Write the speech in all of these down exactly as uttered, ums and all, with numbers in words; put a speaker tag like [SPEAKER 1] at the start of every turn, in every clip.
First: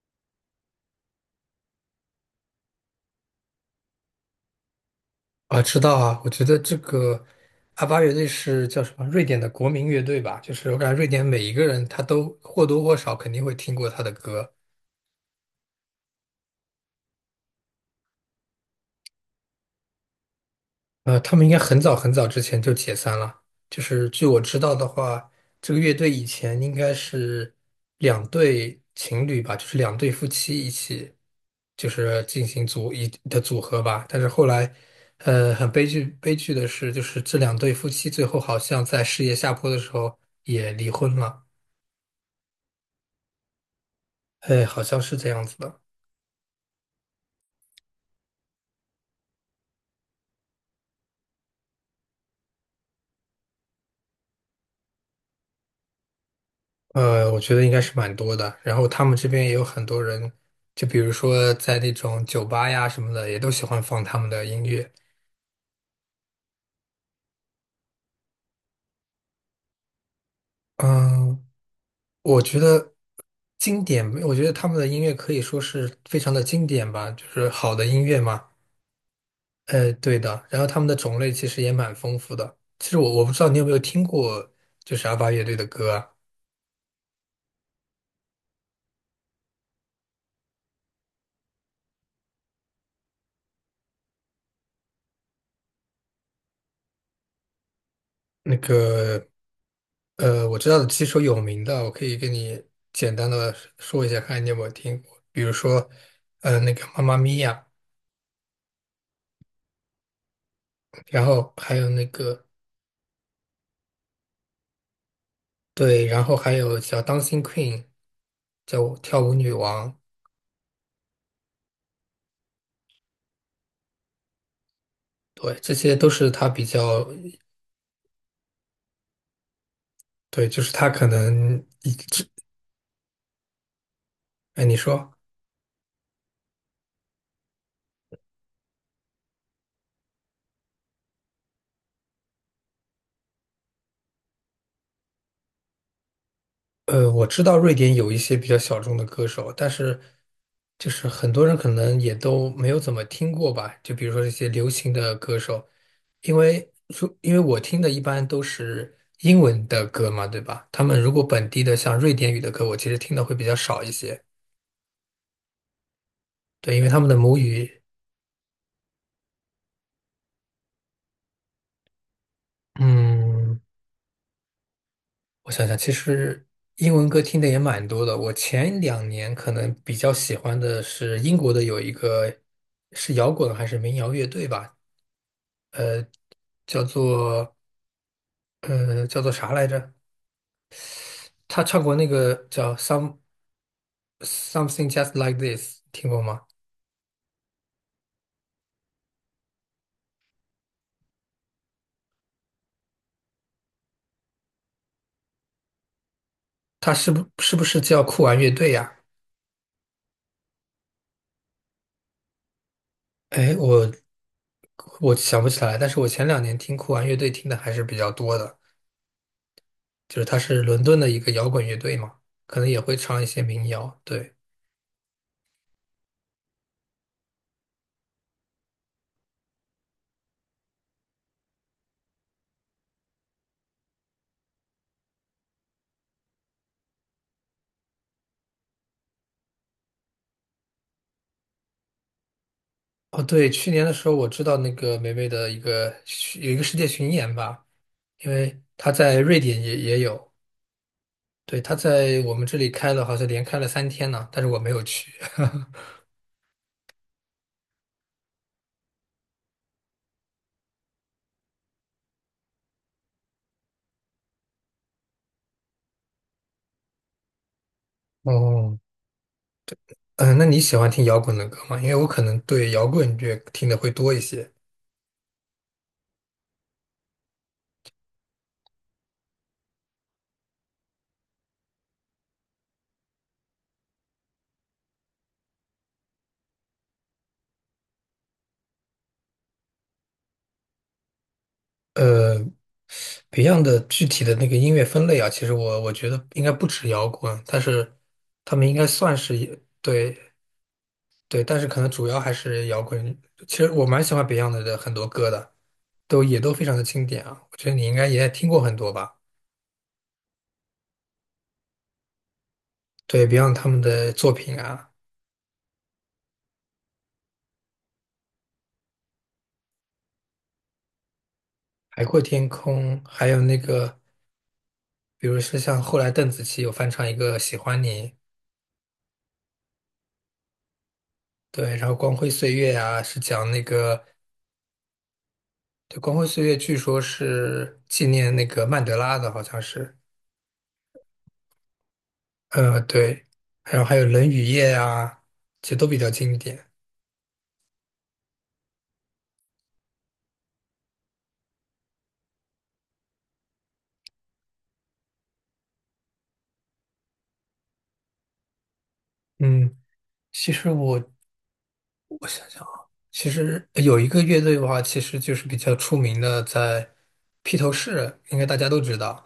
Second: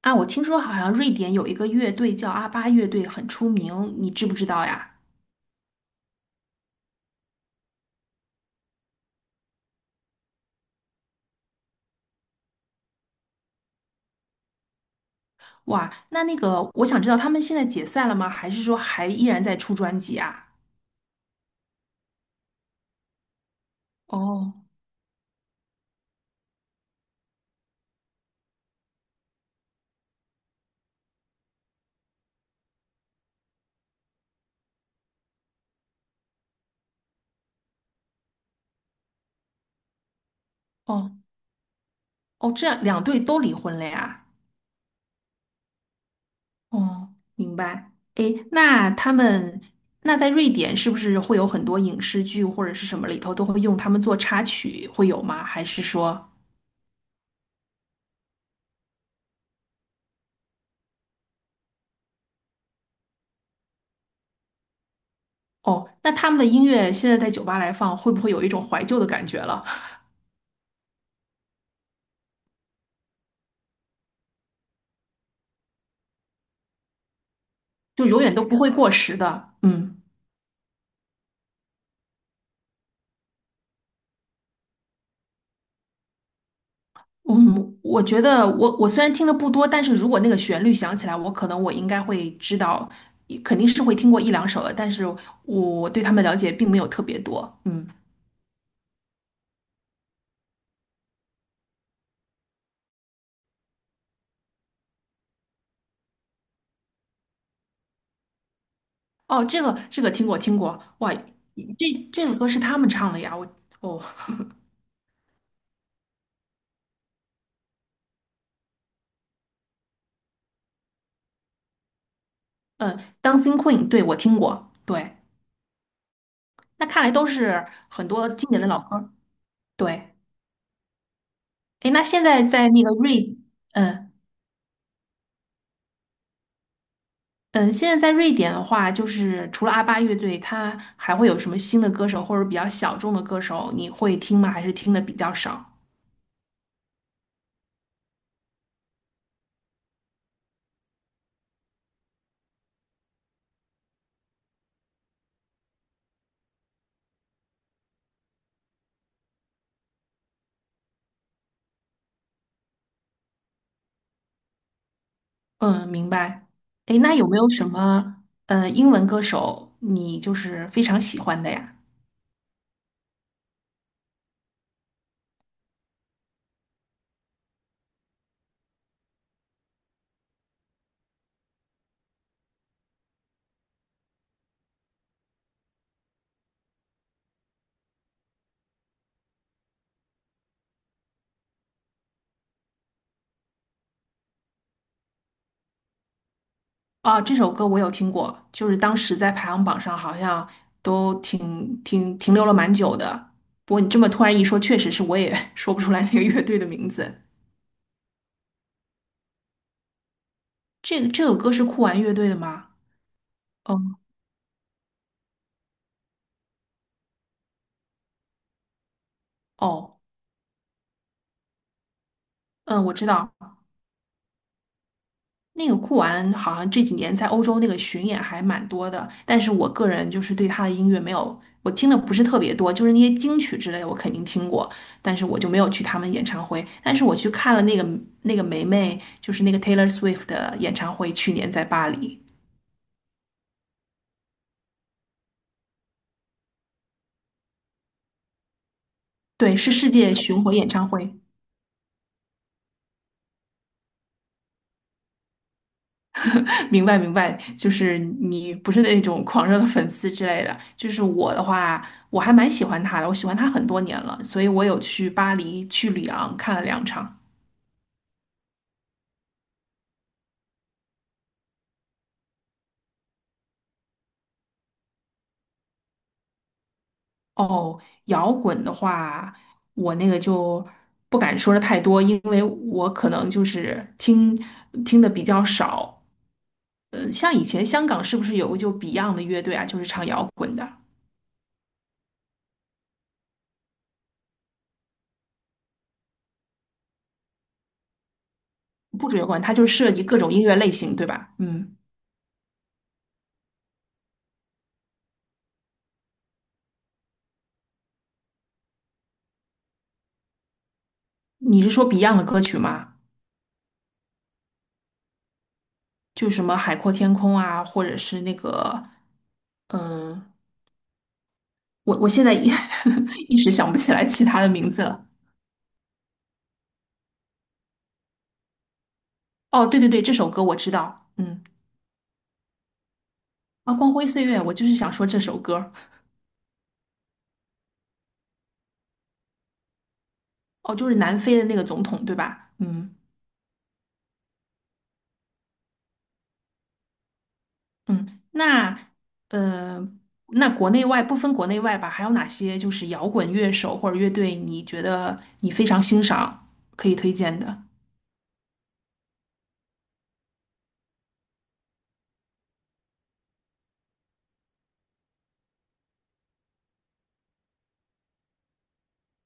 [SPEAKER 1] 啊，我听说好像瑞典有一个乐队叫阿巴乐队，很出名，你知不知道呀？
[SPEAKER 2] 啊，知道啊。我觉得这个阿巴乐队是叫什么？瑞典的国民乐队吧？就是我感觉瑞典每一个人他都或多或少肯定会听过他的歌。
[SPEAKER 1] 哇，那那个，我想知道他们现在解散了吗？还是说还依然在出专辑啊？
[SPEAKER 2] 呃，他们应该很早很早之前就解散了。就是据我
[SPEAKER 1] 哦
[SPEAKER 2] 知道的话，这个乐队以前应该是两对情侣吧，就是两对夫妻一起，就是进行组一的组合吧。但是后来，呃，很悲剧悲剧的是，就是这两对夫妻最后好像在事业下坡的时候也离
[SPEAKER 1] 哦
[SPEAKER 2] 婚了。
[SPEAKER 1] 哦，这样两队都离婚了呀？
[SPEAKER 2] 哎，好像是这样子的。
[SPEAKER 1] 哦，明白。诶，那他们那在瑞典是不是会有很多影视剧或者是什么里头都会用他们做插曲，会有吗？还是说，
[SPEAKER 2] 呃，我觉得应该是蛮多的。然后他们这边也有很多人，就比如说在那种酒吧呀什么的，也都喜欢放他们的音乐。
[SPEAKER 1] 哦，那他们的音乐现在在酒吧来放，会不会有一种怀旧的感觉了？
[SPEAKER 2] 嗯，我觉得经典，我觉得他们的音乐可以说是非常的经典吧，就是好的音
[SPEAKER 1] 就
[SPEAKER 2] 乐
[SPEAKER 1] 永远都
[SPEAKER 2] 嘛。
[SPEAKER 1] 不会过时的。
[SPEAKER 2] 呃，
[SPEAKER 1] 嗯。
[SPEAKER 2] 对的。然后他们的种类其实也蛮丰富的。其实我我不知道你有没有听过，就是阿巴乐队的歌啊，
[SPEAKER 1] 嗯，我觉得我我虽然听的不多，但是如果那个旋律响起来，我可能我应该会知道，肯定是会听过一两首的，但是我对他们了解并没有特别多。嗯，
[SPEAKER 2] 那个。呃，我知道的几首有名的，我可以跟你简单的说一下，看你有没有听过。比如说，呃，那个《妈妈咪呀》，
[SPEAKER 1] 哦，这个这个听过听过，哇，
[SPEAKER 2] 然后还有那
[SPEAKER 1] 这这个
[SPEAKER 2] 个
[SPEAKER 1] 歌是他们唱的呀，我哦，
[SPEAKER 2] 对，然后还有叫《当心 Queen》,叫跳舞女王，
[SPEAKER 1] 嗯，Dancing Queen，对，我听过，对，
[SPEAKER 2] 对，这些都是他比
[SPEAKER 1] 那看
[SPEAKER 2] 较
[SPEAKER 1] 来都是很多经典的老歌，对，
[SPEAKER 2] 对，就是他可能一
[SPEAKER 1] 诶，那现
[SPEAKER 2] 直，
[SPEAKER 1] 在在那个瑞，嗯。
[SPEAKER 2] 哎，你说。
[SPEAKER 1] 嗯，现在在瑞典的话，就是除了阿巴乐队，它还会有什么新的歌手或者比较小众的歌手，你会听吗？还是听的比较少？
[SPEAKER 2] 呃，我知道瑞典有一些比较小众的歌手，但是就是很多人可能也都没有怎么听过吧。就比如说这些流行的歌手，因为说因为我听的一般都是英文的歌嘛，对吧？他们如果本地的像瑞典语的歌，我其实听的会比较少一些。
[SPEAKER 1] 嗯，明白。
[SPEAKER 2] 对，因为
[SPEAKER 1] 诶，
[SPEAKER 2] 他们
[SPEAKER 1] 那
[SPEAKER 2] 的
[SPEAKER 1] 有
[SPEAKER 2] 母
[SPEAKER 1] 没有什
[SPEAKER 2] 语，
[SPEAKER 1] 么呃英文歌手你就是非常喜欢的呀？
[SPEAKER 2] 嗯，我想想，其实英文歌听的也蛮多的。我前两年可能比较喜欢的是英国的有一个是摇滚还是民谣乐队吧，叫做呃叫做啥来着？他唱过那个叫《Some Something Just Like This》,听过吗？
[SPEAKER 1] 啊，这首歌我有听过，就是当时在排行榜上好像都挺挺停留了蛮久的。不过你这么突然一说，确实是我也 说不出来那个乐队的名
[SPEAKER 2] 他是
[SPEAKER 1] 字。
[SPEAKER 2] 不是不是叫酷玩乐队呀、
[SPEAKER 1] 这个这首歌是酷玩乐队的吗？
[SPEAKER 2] 哎，
[SPEAKER 1] 哦
[SPEAKER 2] 我我想不起来，但是我前两年听酷玩乐队听的还是比较多的，
[SPEAKER 1] 哦，
[SPEAKER 2] 就是他是伦敦的一个摇滚乐队嘛，可能也
[SPEAKER 1] 嗯，我
[SPEAKER 2] 会
[SPEAKER 1] 知
[SPEAKER 2] 唱一
[SPEAKER 1] 道。
[SPEAKER 2] 些民谣。对，
[SPEAKER 1] 那个酷玩好像这几年在欧洲那个巡演还蛮多的，但是我个人就是对他的音乐没有，我听的不是特别多，就是那些金曲之类的我肯定听过，但是我就没有去他们演唱会。但是我去看了那个那个梅梅，就是那个 Taylor Swift 的演唱会，去年在巴黎，
[SPEAKER 2] 哦对，去年的时候我知道那个霉霉的一个有一个世界巡演吧，因为他在瑞
[SPEAKER 1] 对，
[SPEAKER 2] 典
[SPEAKER 1] 是
[SPEAKER 2] 也
[SPEAKER 1] 世
[SPEAKER 2] 也
[SPEAKER 1] 界
[SPEAKER 2] 有。
[SPEAKER 1] 巡回演唱会。
[SPEAKER 2] 对，他在我们这里开了，好像连开了三天呢，但是我没有去。
[SPEAKER 1] 明白明白，就是你不是那种狂热的粉丝之类的，就是我的话，我还蛮喜欢他的，我喜欢他很多年了，所以我有去巴黎、去里昂看了两场。
[SPEAKER 2] 哦，嗯，那你喜欢听摇滚的歌吗？因为我可能对摇滚乐听的会多一些。
[SPEAKER 1] 哦，摇滚的话，我那个就不敢说的太多，因为我可能就是听听的比较少。呃，像以前香港是不是有个就 Beyond 的乐队啊，就是唱摇滚的，
[SPEAKER 2] 呃，Beyond 的具体的那个音乐分类啊，其实我我觉得应该不止摇滚，但是他们应该
[SPEAKER 1] 不
[SPEAKER 2] 算
[SPEAKER 1] 止摇
[SPEAKER 2] 是
[SPEAKER 1] 滚，它
[SPEAKER 2] 一
[SPEAKER 1] 就涉及
[SPEAKER 2] 对
[SPEAKER 1] 各种音乐类型，对吧？
[SPEAKER 2] 对，但是
[SPEAKER 1] 嗯，
[SPEAKER 2] 可能主要还是摇滚。其实我蛮喜欢 Beyond 的很多歌的，都也都非常的经典啊。我觉得你应该也听过很多吧？
[SPEAKER 1] 你是说 Beyond 的歌曲吗？
[SPEAKER 2] 对 Beyond 他们的作品啊。
[SPEAKER 1] 就什么《海阔天空》啊，或者是那个，嗯、我
[SPEAKER 2] 海
[SPEAKER 1] 我
[SPEAKER 2] 阔
[SPEAKER 1] 现在
[SPEAKER 2] 天
[SPEAKER 1] 一
[SPEAKER 2] 空，还
[SPEAKER 1] 一
[SPEAKER 2] 有
[SPEAKER 1] 时
[SPEAKER 2] 那
[SPEAKER 1] 想不起
[SPEAKER 2] 个，
[SPEAKER 1] 来其他的名字了。
[SPEAKER 2] 比如说像后来邓紫棋有翻唱一个《喜欢你》，
[SPEAKER 1] 哦，对对对，这首歌我知道，嗯，
[SPEAKER 2] 对，然后《光辉岁月》啊，是讲那
[SPEAKER 1] 啊，《光
[SPEAKER 2] 个，
[SPEAKER 1] 辉岁月》，我就是想说这首歌。
[SPEAKER 2] 对，《光辉岁月》据说是纪念那个曼德拉的，好像是，
[SPEAKER 1] 哦，就是南非的那个总统，对吧？
[SPEAKER 2] 呃，
[SPEAKER 1] 嗯
[SPEAKER 2] 对，然后还有《冷雨夜》啊，其实都比较经典。
[SPEAKER 1] 嗯，那呃，那国内外不分国内外吧，还有哪些就是摇滚乐手或者乐队，你觉得你非常欣赏，可以推荐的？
[SPEAKER 2] 嗯，其实我我想想啊，其实有一个乐队的话，其实就是比较出名的，在披头士，应该大家都知道，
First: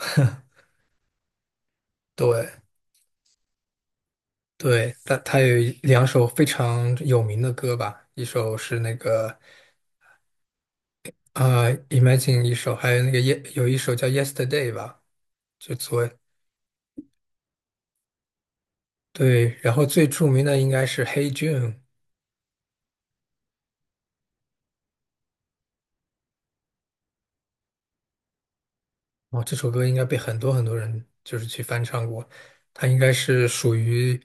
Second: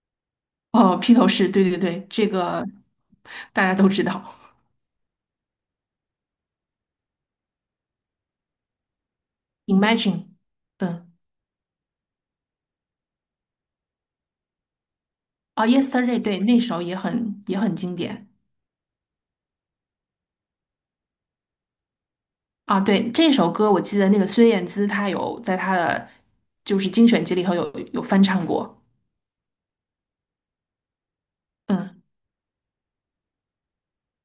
[SPEAKER 1] 哦，披头士，对对对，这
[SPEAKER 2] 对。
[SPEAKER 1] 个大家都知道。
[SPEAKER 2] 对，他他有两首非常有名的歌吧，一首是那个
[SPEAKER 1] Imagine，嗯，
[SPEAKER 2] 啊、呃，Imagine》,一首还有那个耶，有一首叫《Yesterday》吧，
[SPEAKER 1] 啊
[SPEAKER 2] 就昨
[SPEAKER 1] ，Yesterday，对，那首也很也很经典
[SPEAKER 2] 对，然后最著名的应该是《Hey Jude》,
[SPEAKER 1] 啊。对，这首歌我记得那个孙燕姿她有在她的就是精选集里头有有翻唱过。
[SPEAKER 2] 哦，这首歌应该被很多很多人就是去翻
[SPEAKER 1] 嗯。
[SPEAKER 2] 唱过，它应该是属于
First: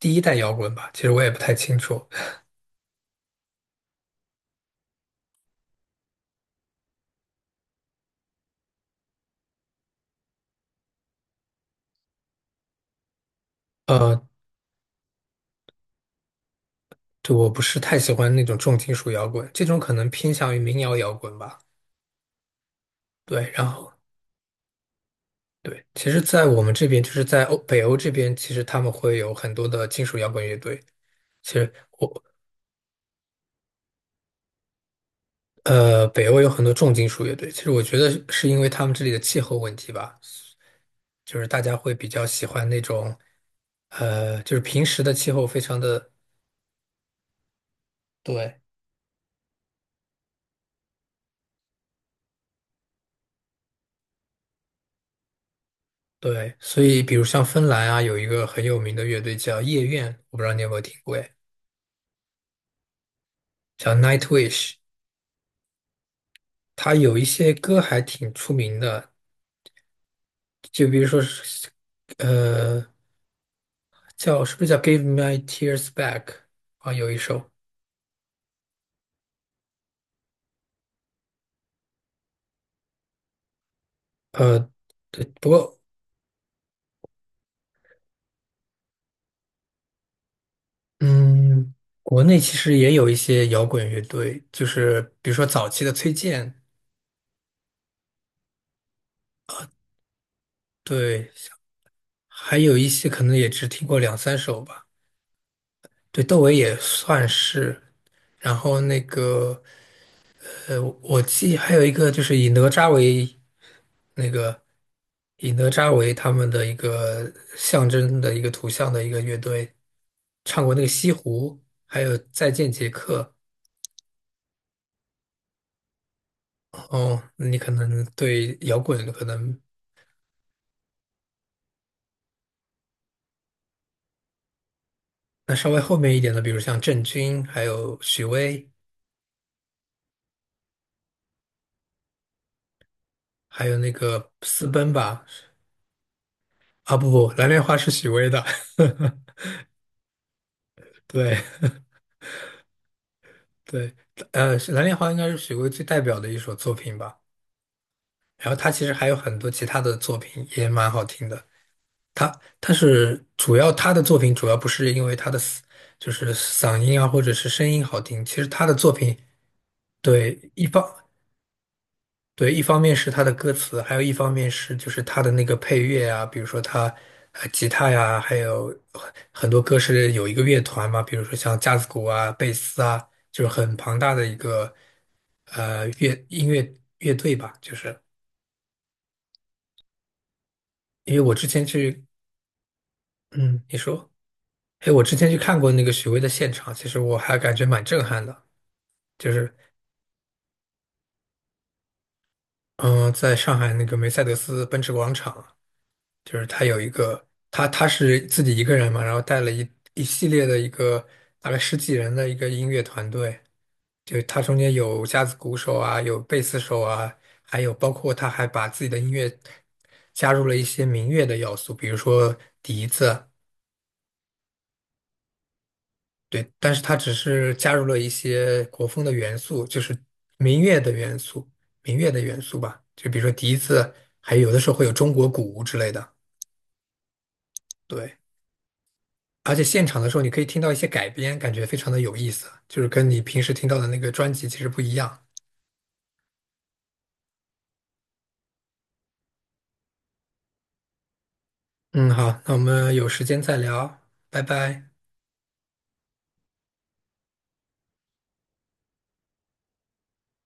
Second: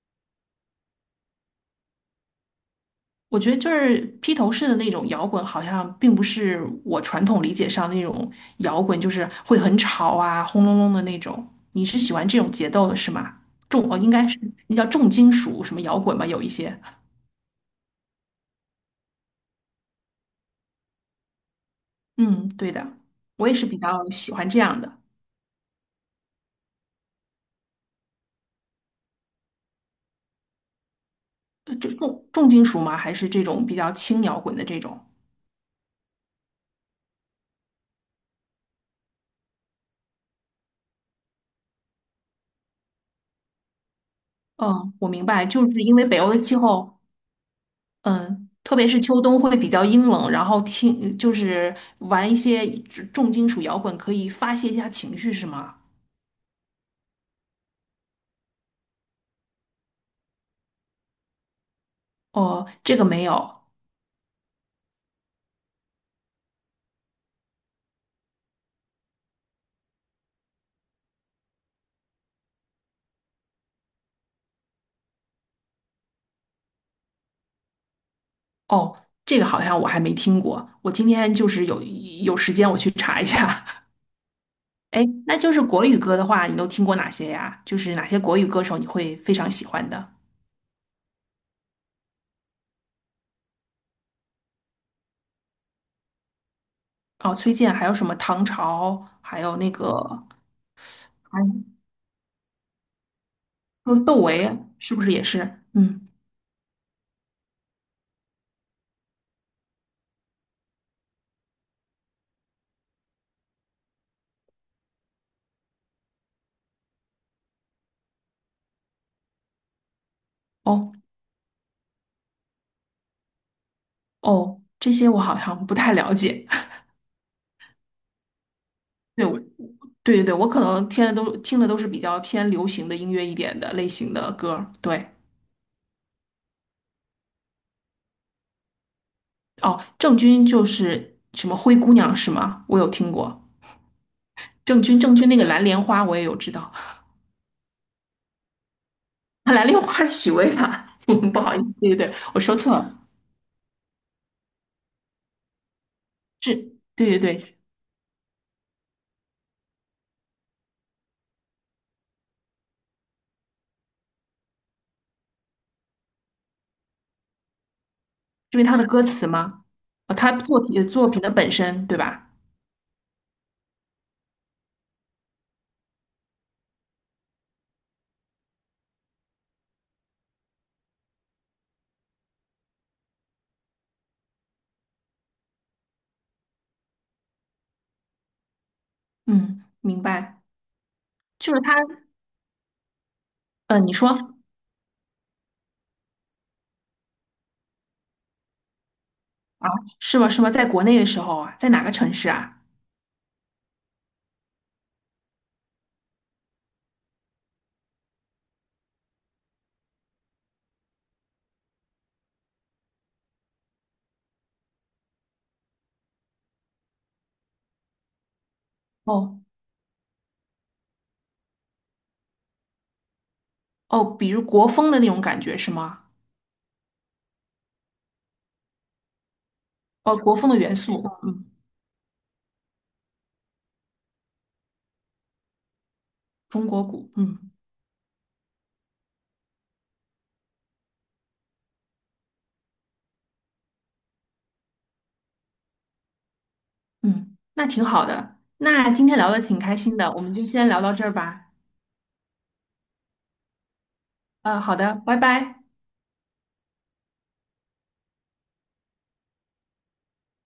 [SPEAKER 2] 第一代摇滚吧，其实我也不太清楚，
[SPEAKER 1] 我觉得就是披头士的那种摇滚，好像并不是我传统理解上那种摇滚，就是会很吵啊、轰隆隆的那种。你是喜欢这种节奏的是吗？重哦，应
[SPEAKER 2] 呃，
[SPEAKER 1] 该是那叫重金属什么摇滚吗？有一些。
[SPEAKER 2] 对，我不是太喜欢那种重金属摇滚，这种可能偏向于民谣摇滚吧，
[SPEAKER 1] 嗯，对的，我
[SPEAKER 2] 对，
[SPEAKER 1] 也
[SPEAKER 2] 然
[SPEAKER 1] 是比
[SPEAKER 2] 后。
[SPEAKER 1] 较喜欢这样的。
[SPEAKER 2] 对，其实，在我们这边，就是在欧北欧这边，其实他们会有很多的金属摇滚乐队。其实
[SPEAKER 1] 呃就
[SPEAKER 2] 我
[SPEAKER 1] 重重金属吗？还是这种比较轻摇滚的这种？
[SPEAKER 2] 呃，北欧有很多重金属乐队。其实我觉得是因为他们这里的气候问题吧，就是大家会比较喜欢那种呃，就是平
[SPEAKER 1] 嗯，
[SPEAKER 2] 时
[SPEAKER 1] 我
[SPEAKER 2] 的
[SPEAKER 1] 明
[SPEAKER 2] 气
[SPEAKER 1] 白，
[SPEAKER 2] 候非
[SPEAKER 1] 就
[SPEAKER 2] 常
[SPEAKER 1] 是因为
[SPEAKER 2] 的
[SPEAKER 1] 北欧的气候。嗯，
[SPEAKER 2] 对，
[SPEAKER 1] 特别是秋冬会比较阴冷，然后听就是玩一些重金属摇滚，可以发泄一下情绪，是吗？
[SPEAKER 2] 对，所以比如像芬兰啊，有一个很有名的乐队叫夜愿，我不知道你有没有听过哎
[SPEAKER 1] 哦，这个没有，
[SPEAKER 2] 叫 Nightwish,它有一些歌还挺出名的，就比如说是，呃。叫是不是叫《Give My Tears Back》啊？有一首，
[SPEAKER 1] 哦，这个好像我还没听过。我今天就是有有时间我去查一下。
[SPEAKER 2] 呃，
[SPEAKER 1] 哎，
[SPEAKER 2] 对，
[SPEAKER 1] 那
[SPEAKER 2] 不
[SPEAKER 1] 就是
[SPEAKER 2] 过
[SPEAKER 1] 国语歌的话，你都听过哪些呀？就是哪些国语歌手你会非常喜欢的？
[SPEAKER 2] 嗯，国内其实也有一些摇滚乐队，就是比如说早期的崔健，
[SPEAKER 1] 哦，崔健，还有什么唐朝，还有那个，
[SPEAKER 2] 对，
[SPEAKER 1] 还
[SPEAKER 2] 还有一些可能也只听
[SPEAKER 1] 有
[SPEAKER 2] 过
[SPEAKER 1] 窦
[SPEAKER 2] 两三
[SPEAKER 1] 唯，
[SPEAKER 2] 首吧。
[SPEAKER 1] 是不是也是？嗯，
[SPEAKER 2] 对，窦唯也算是，然后那个呃，我记还有一个就是以哪吒为那个以哪吒为他们的一个象征的一个图像的一个乐队，唱过那个
[SPEAKER 1] 哦
[SPEAKER 2] 《西湖》，还有《再见杰克》。
[SPEAKER 1] 哦，这些我好像不太了解。
[SPEAKER 2] 哦，你可能对摇滚可
[SPEAKER 1] 对，我
[SPEAKER 2] 能
[SPEAKER 1] 对对对，我可能听的都听的都是比较偏流行的音乐一点的类型的歌儿对，
[SPEAKER 2] 那稍微后面一点的，比如像郑钧，还有许巍，
[SPEAKER 1] 哦，郑钧就是什么灰姑娘是吗？我有听过
[SPEAKER 2] 还有那个私
[SPEAKER 1] 郑
[SPEAKER 2] 奔
[SPEAKER 1] 钧，郑
[SPEAKER 2] 吧。
[SPEAKER 1] 钧那个蓝莲花我也有知道，
[SPEAKER 2] 啊，不不，蓝莲花是许巍的。
[SPEAKER 1] 蓝莲花是许巍吧？
[SPEAKER 2] 对
[SPEAKER 1] 不好意思，对对对，我说错了，
[SPEAKER 2] 对，呃，蓝莲花应该是许巍最代表的一首
[SPEAKER 1] 是，
[SPEAKER 2] 作品
[SPEAKER 1] 对
[SPEAKER 2] 吧。
[SPEAKER 1] 对对，是
[SPEAKER 2] 然后他其实还有很多其他的作品也蛮好听的。他他是主要他的作品主要不是因为他的嘶就是嗓音啊或者是声音好听，其实
[SPEAKER 1] 因为
[SPEAKER 2] 他的
[SPEAKER 1] 他的
[SPEAKER 2] 作
[SPEAKER 1] 歌
[SPEAKER 2] 品
[SPEAKER 1] 词吗？哦，他
[SPEAKER 2] 对，
[SPEAKER 1] 作
[SPEAKER 2] 一方
[SPEAKER 1] 品作品的本身对吧？
[SPEAKER 2] 对，一方面是他的歌词，还有一方面是就是他的那个配乐啊，比如说他，呃吉他呀，还有很很多歌是有一个乐团嘛，比如说像架子鼓啊、贝斯啊，就是很庞大的一个呃乐音乐乐队吧。就是
[SPEAKER 1] 嗯，明白，
[SPEAKER 2] 因为我之
[SPEAKER 1] 就是
[SPEAKER 2] 前
[SPEAKER 1] 他，
[SPEAKER 2] 去，嗯，你
[SPEAKER 1] 呃，你
[SPEAKER 2] 说，
[SPEAKER 1] 说
[SPEAKER 2] 哎，我之前去看过那个许巍的现场，其实我还感觉蛮震撼的，就是
[SPEAKER 1] 啊，是吗？是吗？在国内的时候啊，在哪个城市啊？
[SPEAKER 2] 嗯、呃在上海那个梅赛德斯奔驰广场。就是他有一个，他他是自己一个人嘛，然后带了一一系列的一个大概十几人的一个音乐团队，就他中间有架子鼓手啊，有贝斯手啊，还有包括他还把自己的音乐
[SPEAKER 1] 哦。
[SPEAKER 2] 加入了一些民乐的要素，比如说笛子，
[SPEAKER 1] 哦，比如国风的那种感觉是吗？
[SPEAKER 2] 对，但是他只是加入了一些国风的元素，就是
[SPEAKER 1] 哦，国风的
[SPEAKER 2] 民
[SPEAKER 1] 元
[SPEAKER 2] 乐的
[SPEAKER 1] 素，
[SPEAKER 2] 元
[SPEAKER 1] 嗯，
[SPEAKER 2] 素，民乐的元素吧，就比如说笛子，还有的时候会有中国鼓之类的，
[SPEAKER 1] 中国鼓，嗯
[SPEAKER 2] 对。而且现场的时候，你可以听到一些改编，感觉非常的有意思，就是跟你平时听到的那个专辑其实不一样。
[SPEAKER 1] 嗯，那挺好的。那今天聊的挺开心的，我们就先聊到这儿吧。
[SPEAKER 2] 嗯，好，那我们有时间再聊，拜
[SPEAKER 1] 呃，好
[SPEAKER 2] 拜。
[SPEAKER 1] 的，拜拜。